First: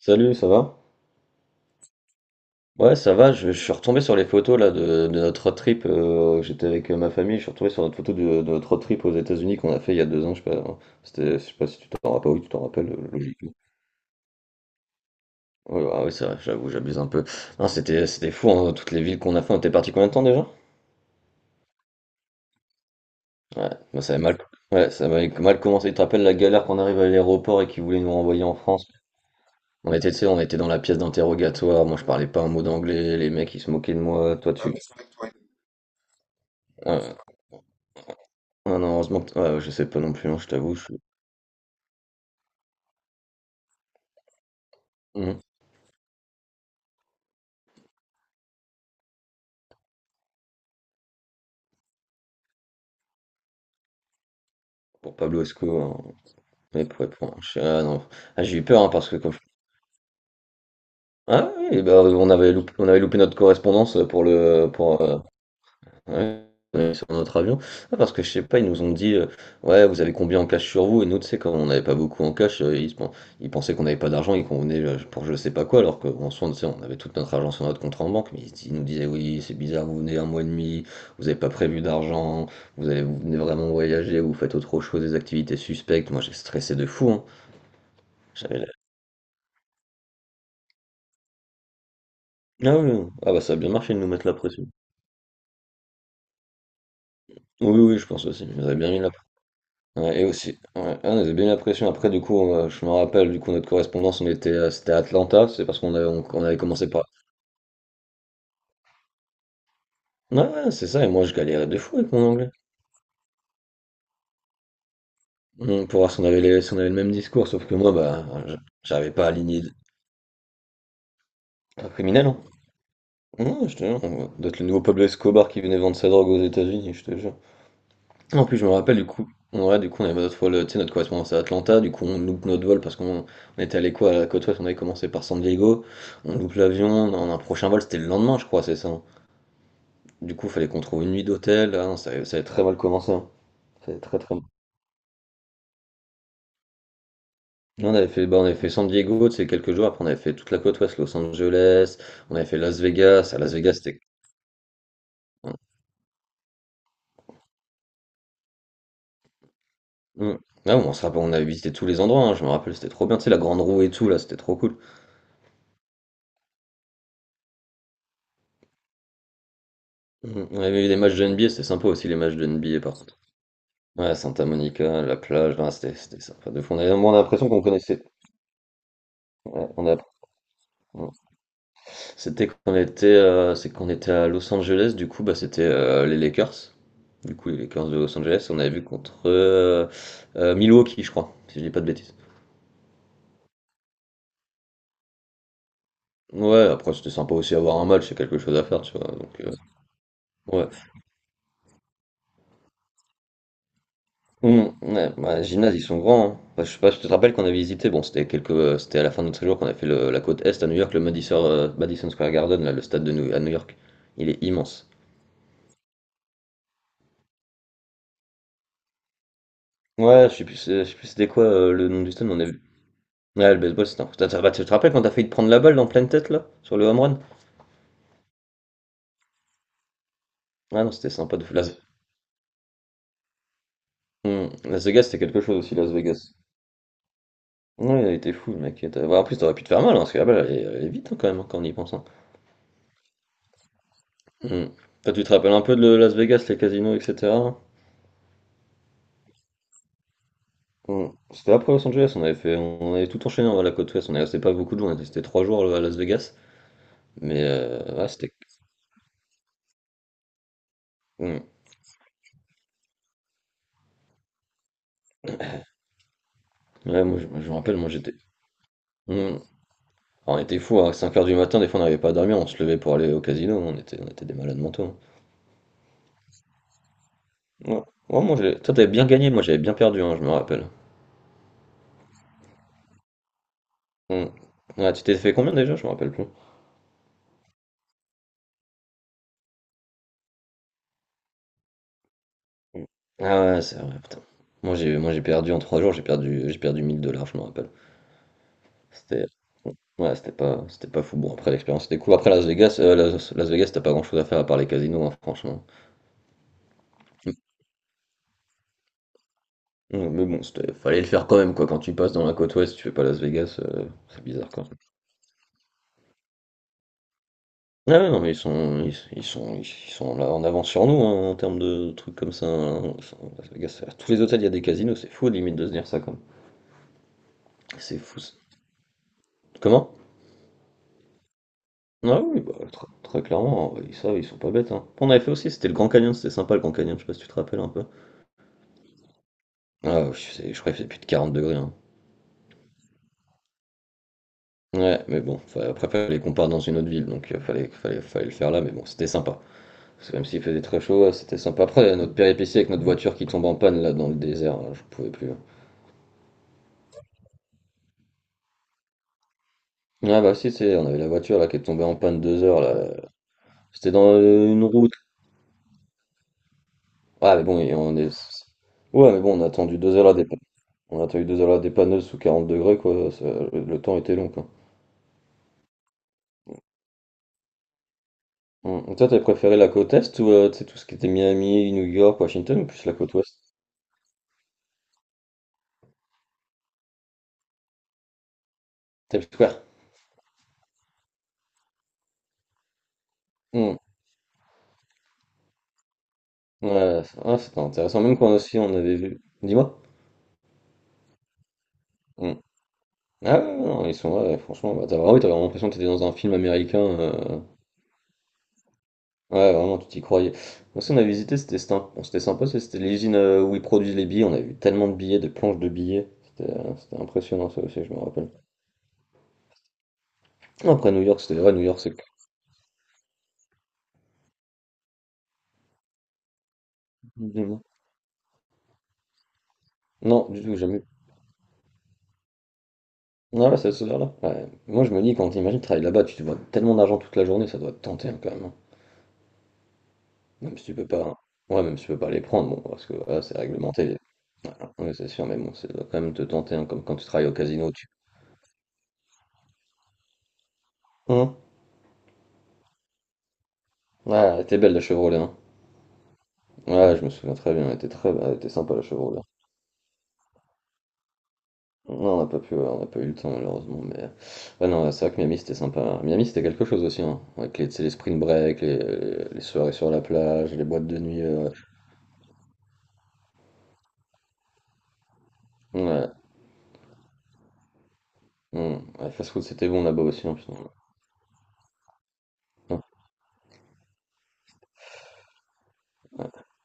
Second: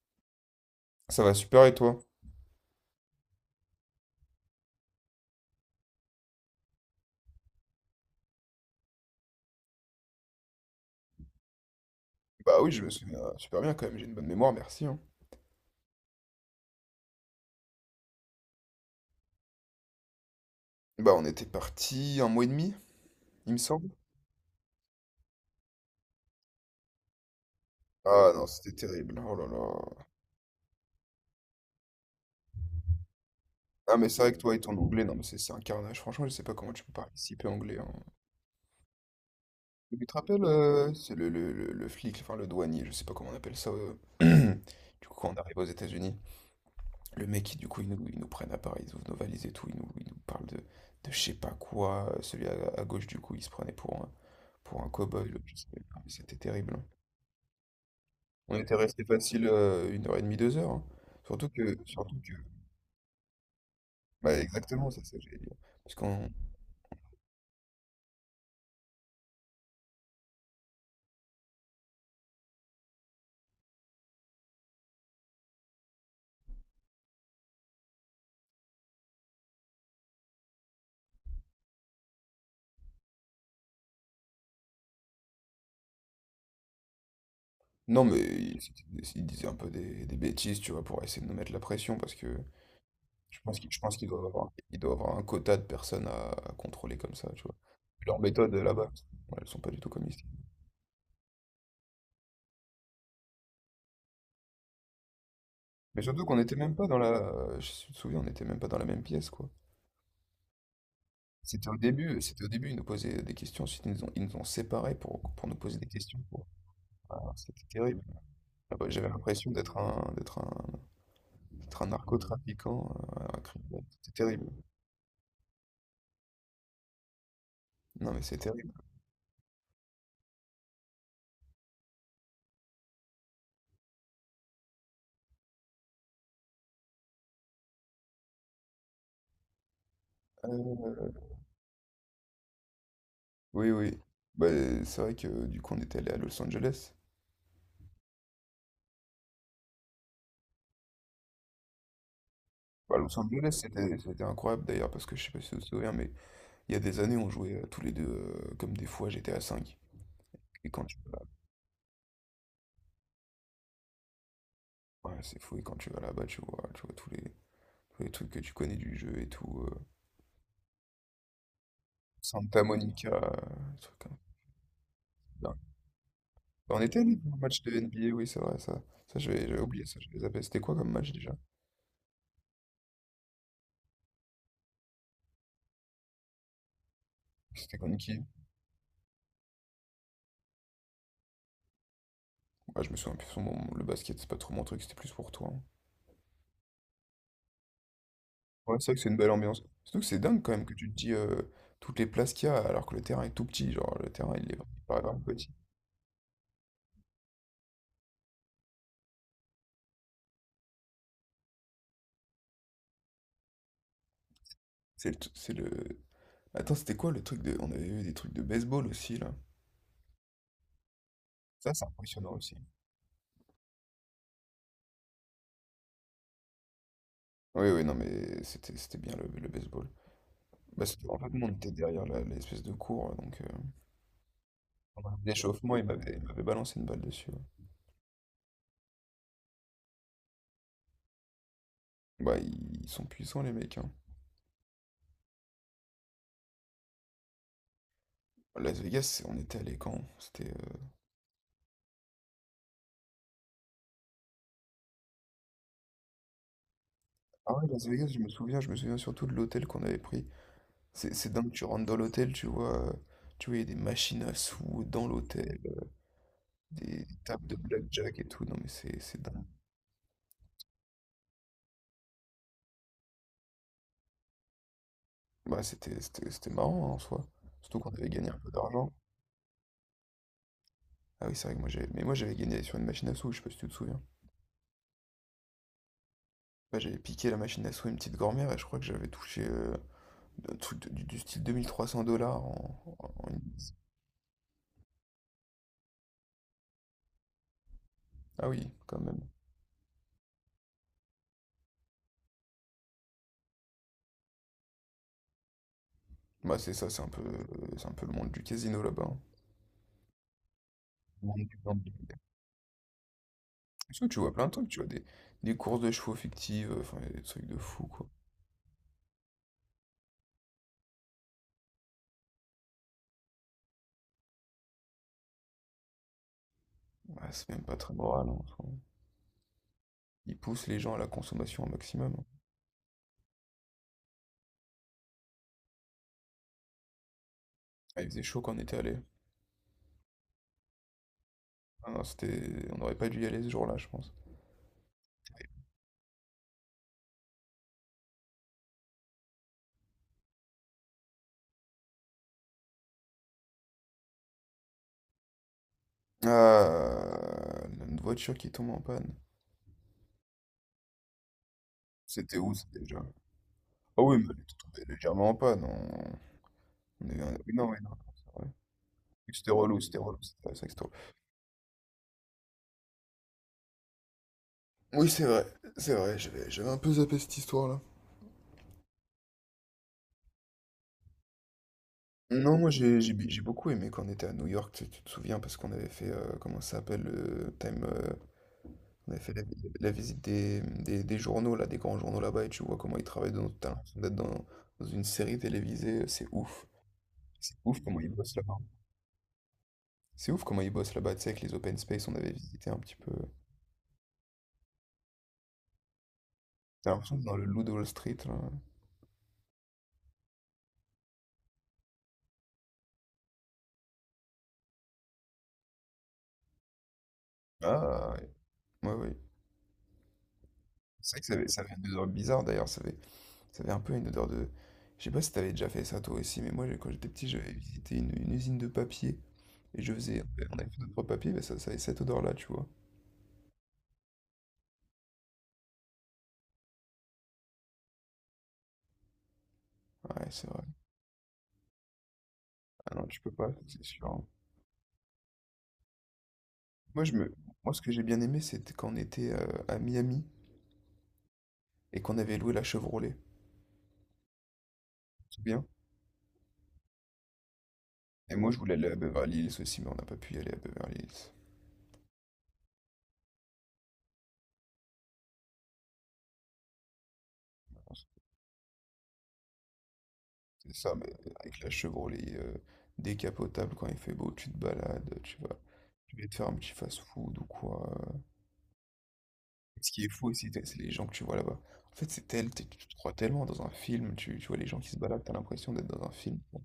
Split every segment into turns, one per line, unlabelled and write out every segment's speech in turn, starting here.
Salut, ça va?
Ça va super et toi?
Ouais, ça va, je suis retombé sur les photos là de notre road trip. J'étais avec ma famille, je suis retombé sur notre photo de notre road trip aux États-Unis qu'on a fait il y a 2 ans. Je sais pas, hein. C'était, je sais pas si tu t'en rappelles, oui, tu
Bah
t'en
oui, je me
rappelles,
souviens
logiquement.
super bien quand même, j'ai une bonne mémoire, merci, hein.
Ouais, ah oui, c'est vrai, j'avoue, j'abuse un peu. Non, c'était fou, hein, toutes les villes qu'on a fait. On était parti combien de temps déjà?
Bah on était parti 1 mois et demi, il me
Ouais,
semble.
moi, ça avait mal, ouais, ça avait mal commencé. Tu te rappelles la galère qu'on arrive à l'aéroport et qu'ils voulaient nous
Ah
renvoyer
non,
en
c'était
France?
terrible, oh là
On
là.
était, tu sais, on était dans la pièce d'interrogatoire. Moi, je parlais pas un mot d'anglais. Les mecs, ils se moquaient
Ah
de
mais c'est vrai
moi.
que toi
Toi,
et
tu.
ton anglais, non mais c'est un carnage, franchement je sais pas comment tu peux
Ouais.
participer anglais, hein.
Ah non, heureusement que ouais, je sais
Mais
pas
tu te
non plus, hein,
rappelles,
je t'avoue, je
c'est le flic, enfin le douanier, je sais pas comment on appelle ça. Du coup
mmh
quand on
mh.
arrive aux États-Unis, le mec qui du coup ils nous prennent à Paris, ils ouvrent nos valises et tout, ils nous parlent de, je sais pas quoi. Celui à gauche du coup il se prenait pour un
Pour
cow-boy,
Pablo
l'autre, je sais
Esco, hein,
pas, mais c'était terrible, hein.
mais pour ah non. Ah
On
j'ai eu
était
peur, hein,
resté
parce que quand je
facile 1 heure et demie, 2 heures, hein. Surtout
ah
que,
oui, bah,
surtout
on
que,
avait loupé on avait loupé notre correspondance, pour
bah
le
exactement,
pour,
c'est ça que j'allais dire. Parce qu'on,
ouais, ouais, sur notre avion. Ah, parce que je sais pas, ils nous ont dit, ouais, vous avez combien en cash sur vous? Et nous, tu sais, comme on n'avait pas beaucoup en cash, ils, ils pensaient qu'on n'avait pas d'argent et qu'on venait pour je sais pas quoi, alors qu'en soi, tu sais, on avait toute notre argent sur notre compte en banque. Mais ils nous disaient, oui, c'est bizarre, vous venez 1 mois et demi, vous n'avez pas prévu d'argent, vous allez, vous venez vraiment voyager, vous faites autre chose, des activités suspectes. Moi, j'ai stressé de fou, hein.
non mais
J'avais
ils,
la-
disaient un peu des bêtises, tu vois, pour essayer de nous mettre la pression, parce que
Ah oui, oui. Ah
je
bah ça a
pense
bien
qu'ils, je
marché
pense
de nous
qu'ils doivent
mettre la
avoir,
pression.
ils doivent avoir un quota de personnes à contrôler comme ça, tu vois.
Oui, oui,
Puis
je
leurs
pense aussi.
méthodes
Ils nous avaient
là-bas,
bien mis la
ouais, elles sont pas du tout comme
ouais,
ici.
et aussi, ouais. Ah, on avait bien l'impression. Après, du coup, on, je me rappelle, du coup, notre correspondance, on était, c'était à Atlanta. C'est parce qu'on
Mais
avait,
surtout qu'on
on
n'était
avait
même pas
commencé par.
je me souviens, on n'était même pas dans la même pièce, quoi.
Ouais, ouais, c'est ça. Et moi, je
C'était
galérais
au
de fou avec
début,
mon
c'était au
anglais.
début, ils nous posaient des questions, ensuite ils nous ont séparés pour nous poser des
Mm, pour voir
questions.
si on avait les, si on avait le même
Ah,
discours. Sauf
c'était
que moi,
terrible.
bah,
Ah bah, j'avais
j'arrivais pas à
l'impression
aligner
d'être un
un criminel. Hein.
narcotrafiquant, un
Non, je
criminel.
te jure.
C'est terrible.
D'être le nouveau Pablo Escobar qui venait vendre sa drogue aux États-Unis, je te jure.
Non, mais c'est
En plus, je me
terrible.
rappelle du coup, on ouais, du coup, on avait notre vol, tu sais, notre correspondance à Atlanta, du coup, on loupe notre vol parce qu'on on était allé quoi à la côte ouest, on avait commencé par San Diego, on loupe l'avion, on a un prochain vol, c'était le lendemain, je crois, c'est ça. Hein. Du coup, fallait qu'on trouve une
Euh,
nuit d'hôtel, ah non, ça avait très mal commencé, hein.
oui,
Ça
oui.
avait très très mal.
Bah, c'est vrai que du coup, on était allé à Los Angeles.
Là, on avait fait, bah, on avait fait San Diego, tu sais, quelques jours, après on avait fait toute la côte ouest, Los Angeles, on avait fait Las
Bah, Los
Vegas, à
Angeles,
Las Vegas,
c'était
c'était.
c'était incroyable d'ailleurs, parce que je sais pas si vous vous souvenez, mais il y a des années, on jouait tous les deux comme des fous à GTA V.
Mm.
Et
Ah,
quand
on
tu
se
vas
rappelle, on avait visité tous les endroits, hein, je me rappelle, c'était trop bien, tu sais, la grande roue et tout, là, c'était trop cool.
là- Ouais, c'est fou, et quand tu vas là-bas, tu vois, tous les trucs que tu connais du jeu et tout.
Mm. On avait vu des matchs de NBA, c'était sympa aussi les matchs de
Santa
NBA par
Monica, des trucs
ouais,
comme
Santa Monica, la
ça.
plage, non, c'était sympa. De fou.
On était
On a
allé voir un
l'impression
match
qu'on
de
connaissait.
NBA, oui, c'est vrai, ça. Ça, j'avais
Ouais,
oublié
on a...
ça, je les avais. C'était quoi comme
ouais.
match déjà?
C'est qu'on était à Los Angeles, du coup, bah, c'était les Lakers. Du coup, les
C'était
Lakers
contre
de Los
qui?
Angeles, on avait vu contre Milwaukee, je crois, si je dis pas de bêtises.
Ah, je me souviens plus, son nom. Le basket, c'est pas trop mon truc, c'était plus pour toi, hein.
Ouais, après, c'était sympa aussi avoir un match, c'est quelque chose à
Ouais,
faire,
c'est
tu
vrai que
vois.
c'est une belle
Donc,
ambiance. Surtout que c'est dingue quand même
ouais.
que tu te dis toutes les places qu'il y a alors que le terrain est tout petit. Genre, le terrain, il paraît
Ouais,
vraiment
ouais,
petit.
gymnase, ils sont grands. Hein. Bah, je sais pas si tu te rappelles qu'on avait visité, bon, c'était à la fin de notre séjour qu'on a fait la côte Est à New York, le Madison, Madison Square Garden, là, le stade de à New York. Il est immense.
C'est le, t- c'est le... Attends, c'était quoi le truc de... On avait eu des trucs de baseball aussi, là.
Ouais, je sais plus c'était quoi
Ça, c'est
le nom du stade,
impressionnant
mais on a
aussi.
vu. Ouais, le baseball, c'était un... coup. Bah, tu te rappelles quand t'as failli te prendre la balle en pleine tête, là, sur le home run?
Oui, oui, non, mais c'était bien le baseball.
Ah
Bah,
non, c'était
en fait,
sympa de
nous, on
fou.
était
Las...
derrière l'espèce de cours, donc,
Las Vegas,
pendant
c'était quelque chose
l'échauffement,
aussi,
il
Las
m'avait il
Vegas.
m'avait balancé une balle dessus.
Ouais, il a été fou, le mec. Ouais, en plus, t'aurais pu te faire mal, hein, parce que la balle, elle est vite, hein, quand même, hein, quand on y pense. Hein.
Bah, ils sont puissants, les mecs, hein.
Hum. Toi, tu te rappelles un peu de Las Vegas, les casinos, etc.
Las Vegas, on était allé quand? C'était.
Hmm. C'était après Los Angeles, on avait fait, on avait tout enchaîné à la côte ouest, on est resté pas beaucoup de jours, on était resté 3 jours à Las Vegas, mais
Ah ouais, Las Vegas,
ouais,
je me
c'était.
souviens, je me souviens surtout de l'hôtel qu'on avait pris. C'est
Hmm.
dingue, tu rentres dans l'hôtel, tu vois, il y a des machines à sous dans l'hôtel, des
Ouais,
tables
je me
de
rappelle, moi j'étais.
blackjack et tout. Non, mais c'est
Hmm.
c'est
Alors,
dingue.
on était fous, à 5 heures du matin, des fois on n'arrivait pas à dormir, on se levait pour aller au casino, on était des malades mentaux.
Bah, c'était marrant, hein, en soi. Surtout
Hein.
qu'on avait
Ouais. Ouais,
gagné un peu
toi t'avais
d'argent.
bien gagné, moi j'avais bien perdu, hein, je me rappelle.
Ah oui, c'est vrai que moi j'avais. Mais moi j'avais gagné sur une machine à sous, je sais pas si tu te souviens.
Hmm. Ouais, tu t'es fait combien déjà? Je me rappelle plus.
Bah, j'avais piqué la machine à sous à une petite grand-mère et je crois que j'avais touché un truc du style 2 300 $ en
Hmm. Ah ouais, c'est vrai, putain. Moi j'ai perdu en 3 jours, j'ai perdu 1000 dollars, je me rappelle.
Ah oui, quand même.
C'était ouais, c'était pas fou. Bon, après l'expérience était cool. Après Las Vegas, Las Vegas, t'as pas grand-chose à faire à part les casinos, hein, franchement.
Bah c'est ça, c'est un peu le monde du casino là-bas, hein.
Mm. Mais bon, c'était fallait le faire
Le
quand
monde
même
du
quoi. Quand tu
gambling.
passes dans la côte ouest, tu fais pas Las Vegas,
Parce que tu
c'est
vois plein
bizarre
de
quand
trucs,
même.
tu vois des courses de chevaux fictives, enfin y a des trucs de fou
Ah
quoi.
ouais, non mais ils sont là en avance sur nous hein, en termes de trucs comme ça. Hein. Ils sont- Las Vegas, à tous les hôtels il y a des casinos, c'est fou limite de se dire ça comme.
Ouais, c'est même pas très
C'est fou.
moral,
Ça.
hein, enfin.
Comment?
Ils poussent les gens à la consommation au maximum,
Ah
hein.
oui, bah, très, clairement, ils savent, ils sont pas bêtes. Hein. On avait fait aussi, c'était le Grand Canyon, c'était sympa le Grand Canyon, je sais pas si tu te rappelles un peu.
Ah, il faisait chaud quand on était allé.
Ah, ouais, je crois qu'il faisait plus de 40 degrés. Hein.
Ah non, c'était, on n'aurait pas dû y aller ce jour-là, je pense.
Ouais, mais bon, enfin, après, fallait qu'on parte dans une autre ville, donc fallait le faire là, mais bon, c'était sympa. Parce que même s'il faisait très chaud, c'était sympa. Après, notre péripétie avec notre voiture qui tombe en panne là dans le désert, là, je pouvais plus. Hein.
Ah, une voiture qui tombe en panne.
Ah bah si, c'est, on avait la voiture là qui est tombée en panne
C'était
deux
où
heures
ça
là.
déjà?
C'était
Ah
dans
oui, mais elle était
une
tombée
route.
légèrement en panne.
Ah mais
Oui,
bon,
non,
et
oui, non,
on
c'est
est.
vrai.
Ouais, mais bon,
C'était relou, c'était relou, c'est vrai que c'était.
on a attendu deux heures là des panneuses sous 40 degrés quoi. Ça- le temps était long quoi.
Oui, c'est vrai, j'avais un peu zappé cette histoire-là.
Hum. Toi, t'avais préféré la côte est ou tu sais, tout ce qui était Miami, New York,
Non,
Washington ou
moi
plus la
j'ai j'ai
côte
bi-
ouest?
j'ai beaucoup aimé quand on était à New York, tu te souviens, parce qu'on avait fait, comment ça s'appelle, on
T'as
avait
vu
fait la,
quoi?
la visite des journaux, là, des grands journaux là-bas, et tu vois comment ils travaillent, t'as
Hmm.
l'impression d'être dans une série télévisée, c'est ouf.
Ouais, ouais, c'est- ah,
C'est
c'était
ouf comment
intéressant.
ils
Même quand
bossent là-bas.
aussi on avait vu. Dis-moi.
C'est ouf comment ils bossent là-bas, tu sais, avec les open space, on avait
Hmm.
visité un petit peu.
Ah ouais, ouais, non, ils sont ouais, franchement, bah, t'as vraiment, oui, t'as vraiment l'impression que t'étais dans un film américain.
T'as l'impression d'être dans le Loup de Wall Street, là.
Ouais, vraiment, tu t'y croyais. Moi, ce qu'on a visité, c'était sympa, c'était l'usine où ils produisent les billets. On a vu tellement de billets, de planches de billets. C'était impressionnant, ça aussi, je me
Ah,
rappelle.
ouais, ouais, ouais.
Après, New
C'est vrai
York,
que ça
c'était.
avait,
Ouais,
ça
New
avait
York,
une
c'est. Que-
odeur bizarre d'ailleurs. Ça avait un peu une odeur de... Je sais pas si t'avais déjà fait ça toi aussi, mais moi quand j'étais petit, j'avais
Dis-moi.
visité une usine de papier. Et je faisais...
Non, du tout,
On avait fait
jamais.
deux, trois papiers, mais ça avait cette odeur-là, tu vois.
Non, là, c'est ce là ouais. Moi, je me dis, quand t'imagines travailler là-bas, tu te vois tellement d'argent toute la journée, ça doit te tenter hein, quand même. Hein.
Ouais, c'est
Même
vrai.
si tu peux pas. Ouais, même si tu peux pas les prendre, bon, parce que
Ah non, tu
voilà,
peux
c'est
pas, c'est
réglementé.
sûr, hein.
Voilà. Ouais, c'est sûr, mais bon, ça doit quand même te tenter, hein, comme quand
Moi,
tu
je
travailles au
me...
casino,
Moi, ce
tu.
que j'ai bien aimé, c'était quand on était à Miami
Hein.
et qu'on avait loué la Chevrolet.
Ouais, elle était belle la Chevrolet, hein.
C'est bien.
Ouais, je me souviens très bien, elle était très
Et
elle était
moi, je voulais
sympa la
aller à
Chevrolet.
Beverly Hills aussi, mais on n'a pas pu y aller à Beverly Hills.
Non, on n'a pas pu, on n'a pas eu le temps malheureusement, mais. Ouais, non, c'est vrai que Miami c'était sympa. Miami c'était quelque chose aussi, hein. Avec les, tu sais, les spring break, les soirées sur la plage, les
C'est
boîtes
ça,
de
mais
nuit.
avec la Chevrolet décapotable, quand il fait beau, tu te balades, tu vas...
Ouais,
Tu vas te faire un petit fast-food ou quoi.
ouais, Ouais, fast food c'était bon
Ce
là-bas
qui est fou
aussi, hein,
aussi,
putain.
t c'est les gens que tu vois là-bas. En fait, c'est tel tu tu te crois tellement dans un film, tu vois les gens qui se baladent, t'as l'impression d'être dans un film. Bon,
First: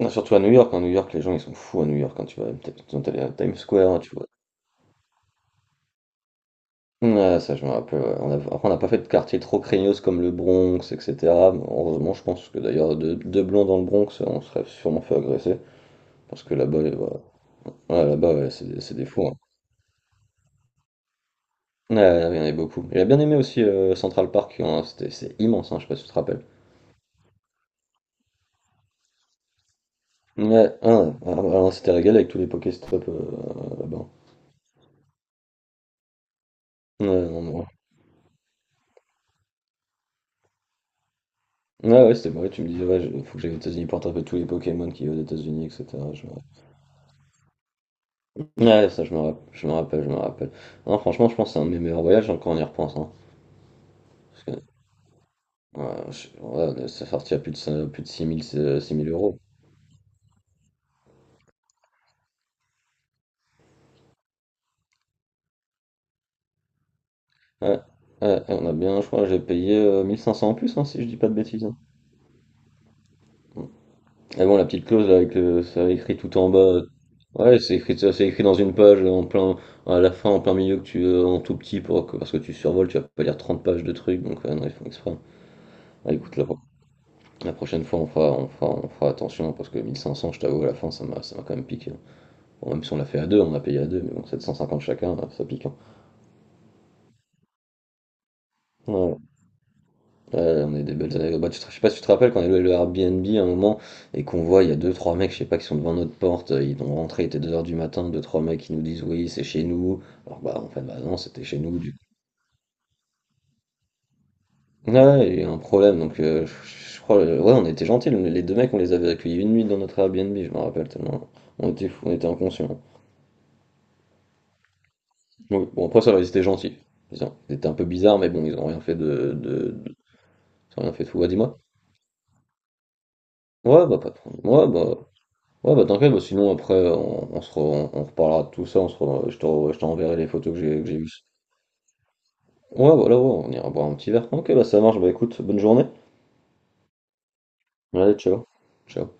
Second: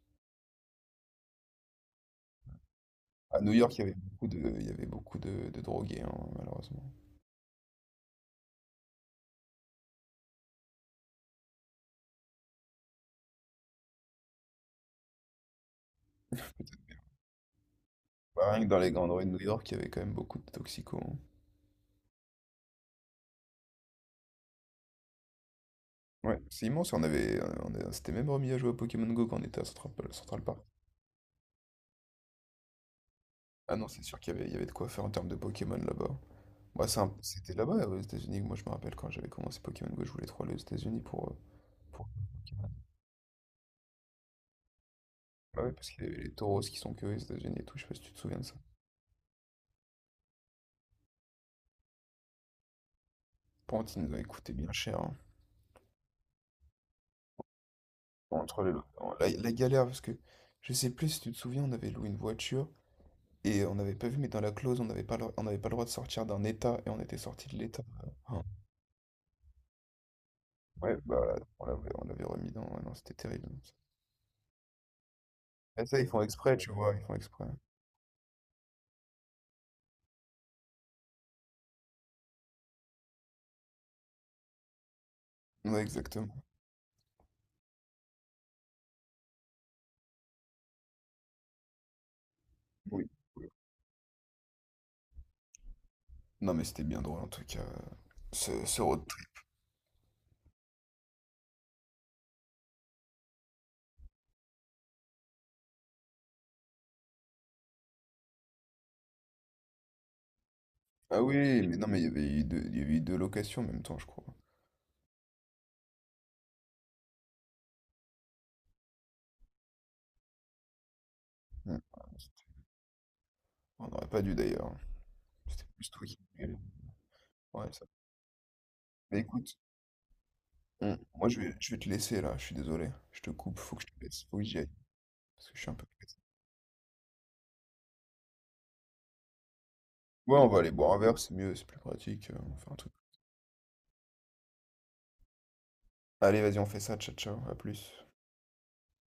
Non, surtout à New York, hein. New York, les gens ils sont fous à New York quand tu vas peut-être quand à
à New
Times
York, il y
Square,
avait
hein, tu vois.
beaucoup de il y avait beaucoup de drogués, hein, malheureusement.
Ouais, ça je me rappelle, ouais. Après on n'a pas fait de quartier trop craignos comme le Bronx, etc. Mais heureusement, je pense que d'ailleurs deux blonds dans le Bronx, on serait sûrement fait agresser. Parce que là-bas, voilà. Ouais, là-bas ouais,
Bah, rien que dans les
c'est des
grandes rues
fous,
de
hein.
New York, il y avait quand même beaucoup de toxicos, hein.
Ouais, ouais, il y en avait beaucoup. J'ai bien aimé aussi Central Park, hein, c'est immense, hein, je sais pas si tu te
Ouais,
rappelles.
c'est immense, on avait on s'était même remis à jouer à Pokémon Go quand on était à Central
Ouais,
Park.
ouais, on s'était régalé avec tous les Pokéstops
Ah non, c'est
là-bas.
sûr qu'il y avait de quoi faire en termes de Pokémon là-bas. Bah, c'est
Ouais,
un
non,
c'était
non.
là-bas, aux États-Unis, que moi, je me rappelle quand j'avais commencé Pokémon Go, je voulais trop aller aux États-Unis pour, heu,
Ah
pour
ouais, c'était vrai, tu me disais, ouais, faut que j'aille aux États-Unis pour attraper tous les Pokémon qui vivent aux
bah,
États-Unis,
ouais, parce qu'il y
etc.
avait
Je
les
me
taureaux
rappelle.
qui sont que aux États-Unis et tout, je sais pas si tu te souviens de ça?
Ouais, ça, je me rappelle, je me rappelle, je me rappelle. Non, franchement, je pense que c'est un de mes meilleurs voyages, hein, quand on y repense. Hein,
Pantene doit
parce
coûter
que,
bien cher, hein.
ouais, ouais, ça sortit à plus de 6000
Entre
6000
la,
euros.
la galère, parce que je sais plus si tu te souviens, on avait loué une voiture et on n'avait pas vu, mais dans la clause, on n'avait pas le droit de sortir d'un état et on était sorti de
Ouais,
l'état.
ouais,
Ah.
ouais, on a bien, je crois, j'ai payé 1500 en plus, hein,
Ouais,
si je dis
bah
pas
là,
de bêtises,
on
hein.
l'avait, on l'avait remis dans. Ouais, non, c'était terrible.
Et bon, la petite clause, là, avec le,
Et
ça
ça, ils
écrit
font
tout en
exprès,
bas,
tu vois, ils font exprès.
ouais, c'est écrit, ça, c'est écrit dans une page, en plein, à la fin, en plein milieu, que tu, en tout petit, parce que tu survoles, tu vas pas lire 30 pages de trucs, donc, ouais, non, ils font exprès, hein.
Ouais,
Ah,
exactement.
écoute, la prochaine fois, on fera attention, parce que 1500, je t'avoue, à la fin, ça m'a quand même piqué, hein. Bon, même si on l'a
Oui,
fait à deux,
oui.
on a payé à deux, mais bon, 750 chacun, ça pique, hein.
Non, mais c'était bien drôle en tout cas, ce road
Ouais,
trip.
ouais, on est des belles années. Bah, je sais pas si tu te rappelles, quand on est allé au Airbnb à un moment, et qu'on voit, il y a deux, trois mecs, je sais pas, qui sont devant notre porte, ils ont rentré, il était 2 heures du matin, deux, trois mecs qui nous disent, oui, c'est chez nous. Alors, bah, en fait, bah non,
Ah
c'était chez
oui, mais
nous,
non,
du coup.
mais il y avait eu deux, il y avait eu deux locations en même temps, je crois.
Ouais, il y a un problème, donc je crois, ouais, on était gentils, les deux mecs, on les avait accueillis une nuit dans notre Airbnb, je me rappelle tellement. On
Ouais.
était fous, on était inconscients.
On n'aurait pas dû d'ailleurs. C'était
Oui, bon,
plus
après,
toi
ça
qui.
va, ils étaient gentils. Ils
Ouais,
étaient un peu
ça.
bizarres, mais bon,
Mais écoute.
ils ont rien
Hmm.
fait de fou. Ouais,
Moi, je vais,
dis-moi.
je vais te laisser là, je suis désolé. Je te coupe, faut que
Ouais,
je
bah,
te
pas de
laisse. Faut
problème.
que j'y aille. Parce que je suis un
Ouais,
peu
bah, t'inquiète,
pressé.
bah, sinon, après, on reparlera de tout ça. Je t'enverrai les
Ouais, on
photos
va aller
que
boire
j'ai
un verre,
vues.
c'est mieux, c'est plus pratique. On fait un truc.
Ouais, voilà, ouais, on ira boire un petit verre. Ok, bah, ça marche. Bah, écoute, bonne journée.
Allez, vas-y, on fait ça, ciao, ciao, à plus.
Allez, ciao. Ciao.